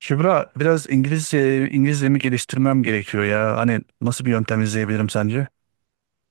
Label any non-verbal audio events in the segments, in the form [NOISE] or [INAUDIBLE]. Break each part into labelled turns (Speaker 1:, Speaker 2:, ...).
Speaker 1: Kübra biraz İngilizcemi geliştirmem gerekiyor ya. Hani nasıl bir yöntem izleyebilirim sence?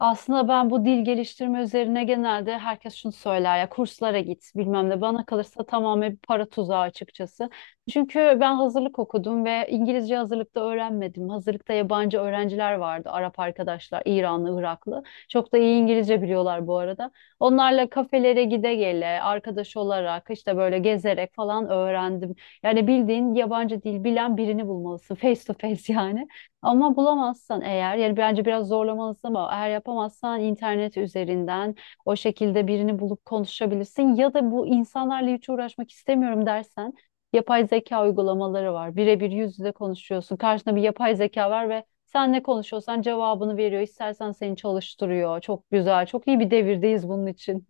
Speaker 2: Aslında ben bu dil geliştirme üzerine genelde herkes şunu söyler ya, kurslara git bilmem ne, bana kalırsa tamamen bir para tuzağı açıkçası. Çünkü ben hazırlık okudum ve İngilizce hazırlıkta öğrenmedim. Hazırlıkta yabancı öğrenciler vardı, Arap arkadaşlar, İranlı, Iraklı. Çok da iyi İngilizce biliyorlar bu arada. Onlarla kafelere gide gele, arkadaş olarak, işte böyle gezerek falan öğrendim. Yani bildiğin yabancı dil bilen birini bulmalısın, face to face [LAUGHS] yani. Ama bulamazsan eğer, yani bence biraz zorlamalısın, ama eğer yapamazsan internet üzerinden o şekilde birini bulup konuşabilirsin, ya da bu insanlarla hiç uğraşmak istemiyorum dersen yapay zeka uygulamaları var. Birebir yüz yüze konuşuyorsun. Karşında bir yapay zeka var ve sen ne konuşuyorsan cevabını veriyor. İstersen seni çalıştırıyor. Çok güzel. Çok iyi bir devirdeyiz bunun için.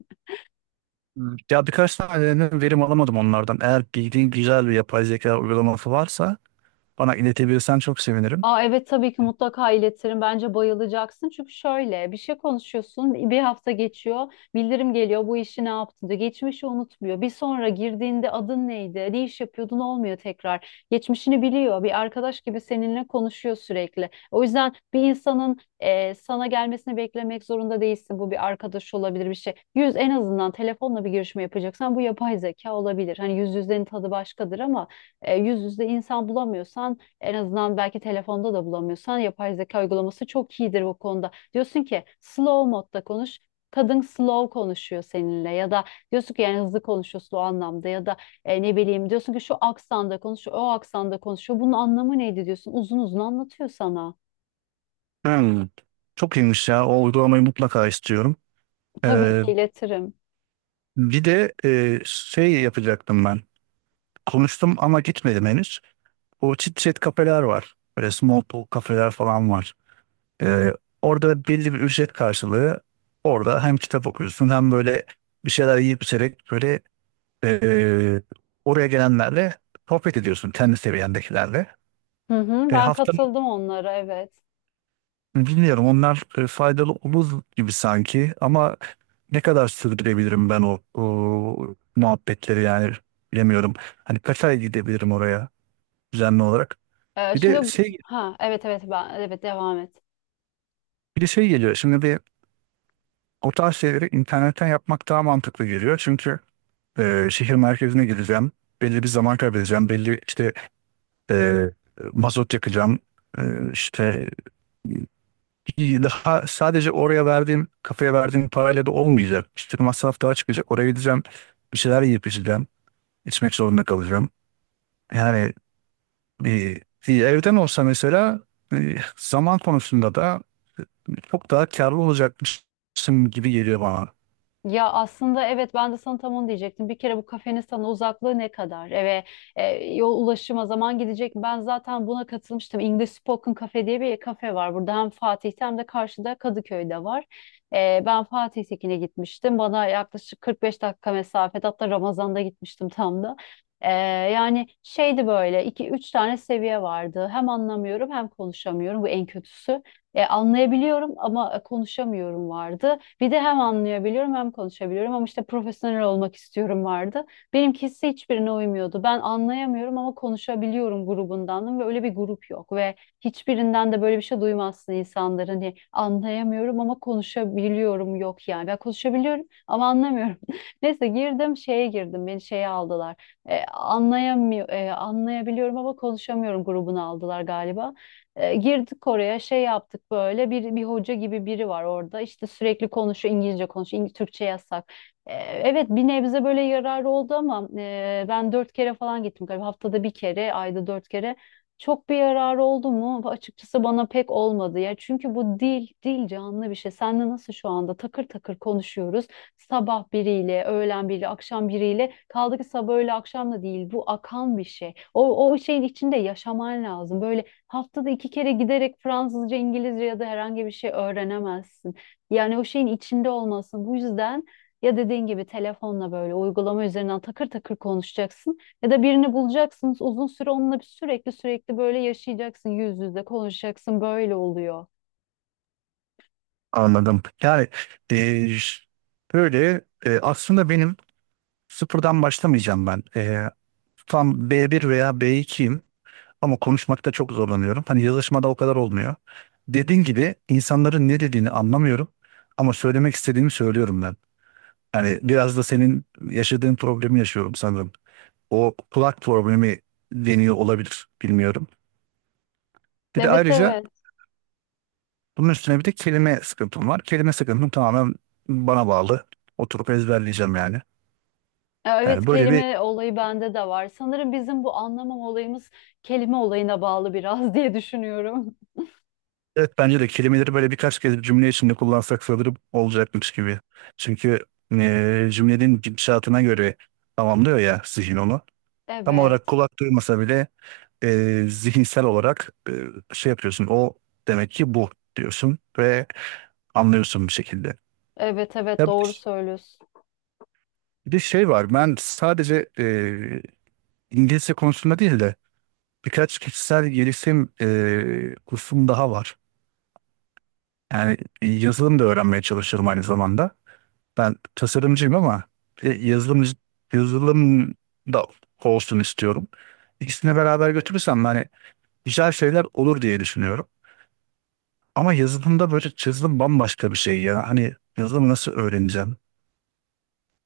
Speaker 1: Hmm. Ya birkaç tane verim alamadım onlardan. Eğer bildiğin güzel bir yapay zeka uygulaması varsa bana iletebilirsen çok sevinirim.
Speaker 2: Aa, evet, tabii ki mutlaka iletirim. Bence bayılacaksın. Çünkü şöyle bir şey, konuşuyorsun. Bir hafta geçiyor. Bildirim geliyor. Bu işi ne yaptın diyor. Geçmişi unutmuyor. Bir sonra girdiğinde adın neydi, ne iş yapıyordun olmuyor tekrar. Geçmişini biliyor. Bir arkadaş gibi seninle konuşuyor sürekli. O yüzden bir insanın sana gelmesini beklemek zorunda değilsin. Bu bir arkadaş olabilir, bir şey. Yüz, en azından telefonla bir görüşme yapacaksan bu yapay zeka olabilir. Hani yüz yüzlerin tadı başkadır ama yüz yüzde insan bulamıyorsan, en azından belki telefonda da bulamıyorsan, yapay zeka uygulaması çok iyidir bu konuda. Diyorsun ki slow modda konuş. Kadın slow konuşuyor seninle, ya da diyorsun ki yani hızlı konuşuyorsun o anlamda, ya da ne bileyim, diyorsun ki şu aksanda konuşuyor, o aksanda konuşuyor. Bunun anlamı neydi diyorsun. Uzun uzun anlatıyor sana.
Speaker 1: Hmm, çok iyiymiş ya. O uygulamayı mutlaka istiyorum.
Speaker 2: Tabii
Speaker 1: Ee,
Speaker 2: ki iletirim.
Speaker 1: Bir de şey yapacaktım ben. Konuştum ama gitmedim henüz. O chit chat kafeler var. Böyle small talk kafeler falan var. Ee, Orada belli bir ücret karşılığı orada hem kitap okuyorsun hem böyle bir şeyler yiyip içerek böyle, e, oraya gelenlerle sohbet ediyorsun kendi seviyendekilerle.
Speaker 2: Hı hı,
Speaker 1: E,
Speaker 2: ben
Speaker 1: haftanın
Speaker 2: katıldım onlara, evet.
Speaker 1: Bilmiyorum onlar faydalı olur gibi sanki ama ne kadar sürdürebilirim ben o muhabbetleri, yani bilemiyorum. Hani kaç ay gidebilirim oraya düzenli olarak. Bir de
Speaker 2: Şimdi,
Speaker 1: şey
Speaker 2: ha, evet evet, ben, evet, devam et.
Speaker 1: bir de şey geliyor. Şimdi bir o tarz şeyleri internetten yapmak daha mantıklı geliyor. Çünkü şehir merkezine gideceğim. Belli bir zaman kaybedeceğim. Belli işte, e, mazot yakacağım. E, işte Ki daha sadece oraya verdiğim, kafaya verdiğim parayla da olmayacak. İşte masraf daha çıkacak. Oraya gideceğim. Bir şeyler yiyip içeceğim. İçmek zorunda kalacağım. Yani bir evden olsa mesela zaman konusunda da çok daha karlı olacakmışım gibi geliyor bana.
Speaker 2: Ya aslında evet, ben de sana tam onu diyecektim. Bir kere bu kafenin sana uzaklığı ne kadar? Eve e, yol, ulaşıma zaman gidecek. Ben zaten buna katılmıştım. English Spoken Cafe diye bir kafe var. Burada hem Fatih'te hem de karşıda Kadıköy'de var. Ben Fatih'tekine gitmiştim. Bana yaklaşık 45 dakika mesafede, hatta Ramazan'da gitmiştim tam da. E, Yani şeydi, böyle iki üç tane seviye vardı. Hem anlamıyorum hem konuşamıyorum, bu en kötüsü. Anlayabiliyorum ama konuşamıyorum vardı. Bir de hem anlayabiliyorum hem konuşabiliyorum ama işte profesyonel olmak istiyorum vardı. Benimkisi hiçbirine uymuyordu. Ben anlayamıyorum ama konuşabiliyorum grubundandım ve öyle bir grup yok, ve hiçbirinden de böyle bir şey duymazsın insanlar. Hani anlayamıyorum ama konuşabiliyorum yok yani. Ben konuşabiliyorum ama anlamıyorum. [LAUGHS] Neyse, girdim şeye, girdim, beni şeye aldılar. Anlayabiliyorum ama konuşamıyorum grubuna aldılar galiba. Girdik oraya, şey yaptık, böyle bir hoca gibi biri var orada, işte sürekli konuşuyor, İngilizce konuşuyor, Türkçe yasak. Evet, bir nebze böyle yararı oldu ama ben dört kere falan gittim galiba, haftada bir kere, ayda dört kere. Çok bir yararı oldu mu? Açıkçası bana pek olmadı ya. Çünkü bu dil canlı bir şey. Seninle nasıl şu anda takır takır konuşuyoruz. Sabah biriyle, öğlen biriyle, akşam biriyle. Kaldı ki sabah öğle akşam da değil. Bu akan bir şey. O şeyin içinde yaşaman lazım. Böyle haftada iki kere giderek Fransızca, İngilizce ya da herhangi bir şey öğrenemezsin. Yani o şeyin içinde olmasın. Bu yüzden ya dediğin gibi telefonla, böyle uygulama üzerinden takır takır konuşacaksın, ya da birini bulacaksınız uzun süre, onunla bir sürekli sürekli böyle yaşayacaksın, yüz yüze konuşacaksın, böyle oluyor.
Speaker 1: Anladım. Yani e, böyle, aslında benim sıfırdan başlamayacağım ben. E, tam B1 veya B2'yim. Ama konuşmakta çok zorlanıyorum. Hani yazışmada o kadar olmuyor. Dediğin gibi insanların ne dediğini anlamıyorum ama söylemek istediğimi söylüyorum ben. Yani biraz da senin yaşadığın problemi yaşıyorum sanırım. O kulak problemi deniyor olabilir, bilmiyorum. Bir de
Speaker 2: Evet,
Speaker 1: ayrıca
Speaker 2: evet.
Speaker 1: bunun üstüne bir de kelime sıkıntım var. Kelime sıkıntım tamamen bana bağlı. Oturup ezberleyeceğim yani.
Speaker 2: Ya, evet,
Speaker 1: Yani böyle bir
Speaker 2: kelime olayı bende de var. Sanırım bizim bu anlamam olayımız kelime olayına bağlı biraz [LAUGHS] diye düşünüyorum.
Speaker 1: evet, bence de kelimeleri böyle birkaç kez cümle içinde kullansak sanırım olacakmış gibi. Çünkü cümlenin gidişatına göre tamamlıyor ya zihin onu. Tam olarak
Speaker 2: Evet.
Speaker 1: kulak duymasa bile zihinsel olarak şey yapıyorsun. O demek ki bu diyorsun ve anlıyorsun bir şekilde.
Speaker 2: Evet evet,
Speaker 1: Ya
Speaker 2: doğru
Speaker 1: bir,
Speaker 2: söylüyorsun.
Speaker 1: bir de şey var, ben sadece İngilizce konusunda değil de birkaç kişisel gelişim kursum daha var. Yani yazılım da öğrenmeye çalışıyorum aynı zamanda. Ben tasarımcıyım ama e, yazılım yazılım da olsun istiyorum. İkisini beraber götürürsem hani güzel şeyler olur diye düşünüyorum. Ama yazılımda böyle yazılım bambaşka bir şey ya. Hani yazılımı nasıl öğreneceğim?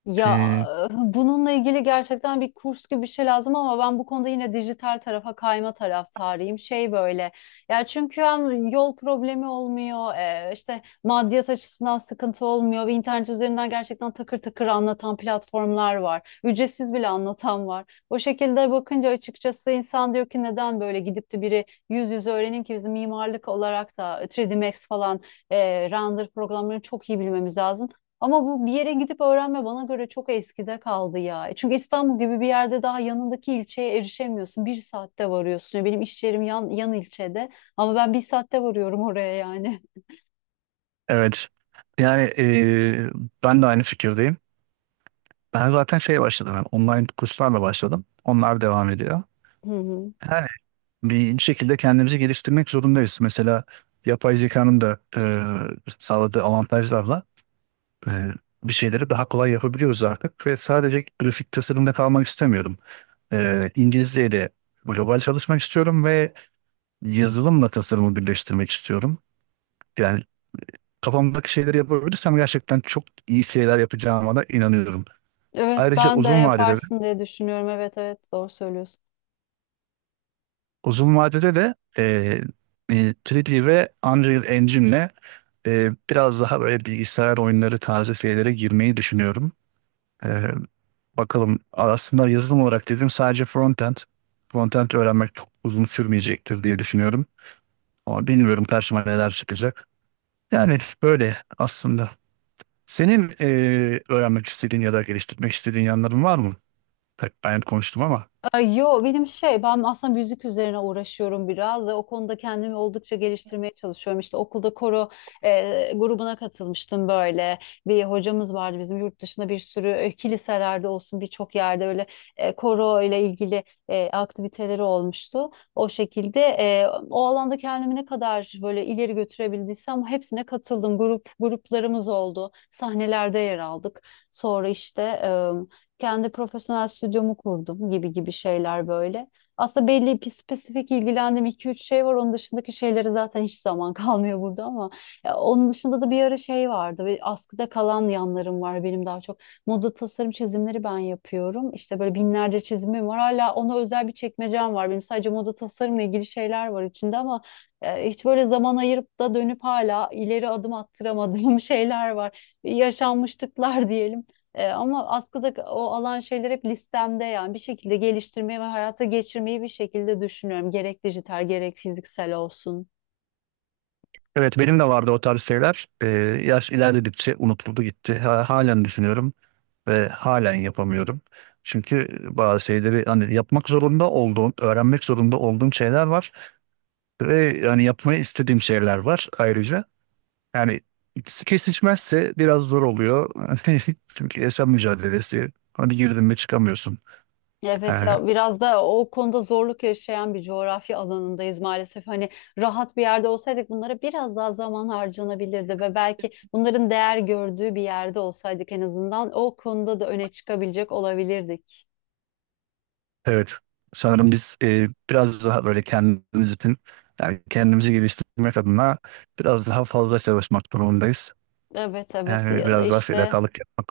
Speaker 2: Ya,
Speaker 1: Ee,
Speaker 2: bununla ilgili gerçekten bir kurs gibi bir şey lazım, ama ben bu konuda yine dijital tarafa kayma taraftarıyım. Şey böyle. Ya çünkü hem yol problemi olmuyor, işte maddiyat açısından sıkıntı olmuyor, ve internet üzerinden gerçekten takır takır anlatan platformlar var. Ücretsiz bile anlatan var. O şekilde bakınca açıkçası insan diyor ki neden böyle gidip de biri yüz yüze öğrenin ki, biz mimarlık olarak da 3D Max falan render programlarını çok iyi bilmemiz lazım. Ama bu bir yere gidip öğrenme bana göre çok eskide kaldı ya. Çünkü İstanbul gibi bir yerde daha yanındaki ilçeye erişemiyorsun. Bir saatte varıyorsun. Ya, benim iş yerim yan ilçede, ama ben bir saatte varıyorum oraya yani.
Speaker 1: evet. Yani ben de aynı fikirdeyim. Ben zaten şey başladım, yani online kurslarla başladım. Onlar devam ediyor.
Speaker 2: [LAUGHS] Hı hı.
Speaker 1: Yani bir şekilde kendimizi geliştirmek zorundayız. Mesela yapay zekanın da sağladığı avantajlarla e, bir şeyleri daha kolay yapabiliyoruz artık ve sadece grafik tasarımda kalmak istemiyorum. E, İngilizceyle de global çalışmak istiyorum ve yazılımla tasarımı birleştirmek istiyorum. Yani kafamdaki şeyleri yapabilirsem gerçekten çok iyi şeyler yapacağıma da inanıyorum.
Speaker 2: Evet,
Speaker 1: Ayrıca
Speaker 2: ben de
Speaker 1: uzun vadede de,
Speaker 2: yaparsın diye düşünüyorum. Evet evet, doğru söylüyorsun.
Speaker 1: uzun vadede de 3D ve Unreal Engine'le biraz daha böyle bilgisayar oyunları tarzı şeylere girmeyi düşünüyorum. Ee, Bakalım. Aslında yazılım olarak dedim sadece frontend. Frontend öğrenmek çok uzun sürmeyecektir diye düşünüyorum. Ama bilmiyorum karşıma neler çıkacak. Yani böyle aslında. Senin öğrenmek istediğin ya da geliştirmek istediğin yanların var mı? Tabii ben konuştum ama.
Speaker 2: Ay, yo, benim şey, ben aslında müzik üzerine uğraşıyorum biraz ve o konuda kendimi oldukça geliştirmeye çalışıyorum. İşte okulda koro grubuna katılmıştım böyle. Bir hocamız vardı bizim, yurt dışında bir sürü kiliselerde olsun, birçok yerde öyle koro ile ilgili aktiviteleri olmuştu. O şekilde o alanda kendimi ne kadar böyle ileri götürebildiysem hepsine katıldım. Grup gruplarımız oldu. Sahnelerde yer aldık. Sonra işte kendi profesyonel stüdyomu kurdum, gibi gibi şeyler böyle. Aslında belli bir spesifik ilgilendiğim iki üç şey var. Onun dışındaki şeyleri zaten hiç zaman [LAUGHS] kalmıyor burada, ama ya onun dışında da bir ara şey vardı. Ve askıda kalan yanlarım var benim daha çok. Moda tasarım çizimleri ben yapıyorum. İşte böyle binlerce çizimim var. Hala ona özel bir çekmecem var. Benim sadece moda tasarımla ilgili şeyler var içinde, ama hiç böyle zaman ayırıp da dönüp hala ileri adım attıramadığım [LAUGHS] şeyler var. Yaşanmışlıklar diyelim. Ama askıda o alan şeyler hep listemde, yani bir şekilde geliştirmeyi ve hayata geçirmeyi bir şekilde düşünüyorum. Gerek dijital, gerek fiziksel olsun.
Speaker 1: Evet, benim de vardı o tarz şeyler. Yaş ilerledikçe unutuldu gitti. Halen düşünüyorum ve halen yapamıyorum. Çünkü bazı şeyleri hani yapmak zorunda olduğum, öğrenmek zorunda olduğum şeyler var. Ve yani yapmayı istediğim şeyler var ayrıca. Yani ikisi kesişmezse biraz zor oluyor. [LAUGHS] Çünkü yaşam mücadelesi. Hani girdin mi çıkamıyorsun.
Speaker 2: Evet
Speaker 1: Yani,
Speaker 2: ya, biraz da o konuda zorluk yaşayan bir coğrafya alanındayız maalesef. Hani rahat bir yerde olsaydık bunlara biraz daha zaman harcanabilirdi, ve belki bunların değer gördüğü bir yerde olsaydık en azından o konuda da öne çıkabilecek olabilirdik.
Speaker 1: evet. Sanırım biz biraz daha böyle kendimiz için, yani kendimizi geliştirmek adına biraz daha fazla çalışmak durumundayız.
Speaker 2: Evet evet,
Speaker 1: Yani
Speaker 2: ya da
Speaker 1: biraz daha
Speaker 2: işte
Speaker 1: fedakarlık yapmak.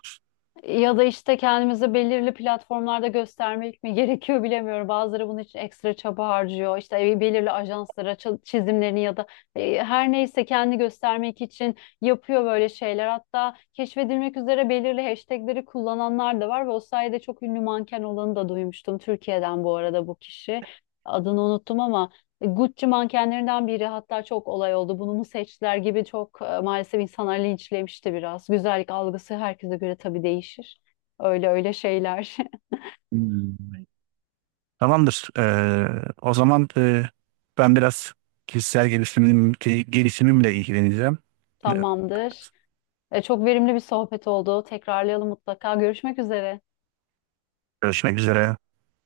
Speaker 2: Ya da işte kendimizi belirli platformlarda göstermek mi [LAUGHS] gerekiyor bilemiyorum. Bazıları bunun için ekstra çaba harcıyor. İşte belirli ajanslara çizimlerini ya da her neyse kendi göstermek için yapıyor böyle şeyler. Hatta keşfedilmek üzere belirli hashtagleri kullananlar da var ve o sayede çok ünlü manken olanı da duymuştum. Türkiye'den bu arada bu kişi. Adını unuttum ama Gucci mankenlerinden biri, hatta çok olay oldu. Bunu mu seçtiler gibi çok, maalesef insanlar linçlemişti biraz. Güzellik algısı herkese göre tabii değişir. Öyle öyle şeyler.
Speaker 1: Hmm. Tamamdır. E, o zaman ben biraz kişisel gelişimimle ilgileneceğim.
Speaker 2: [LAUGHS]
Speaker 1: E,
Speaker 2: Tamamdır. Çok verimli bir sohbet oldu. Tekrarlayalım mutlaka. Görüşmek üzere.
Speaker 1: görüşmek üzere.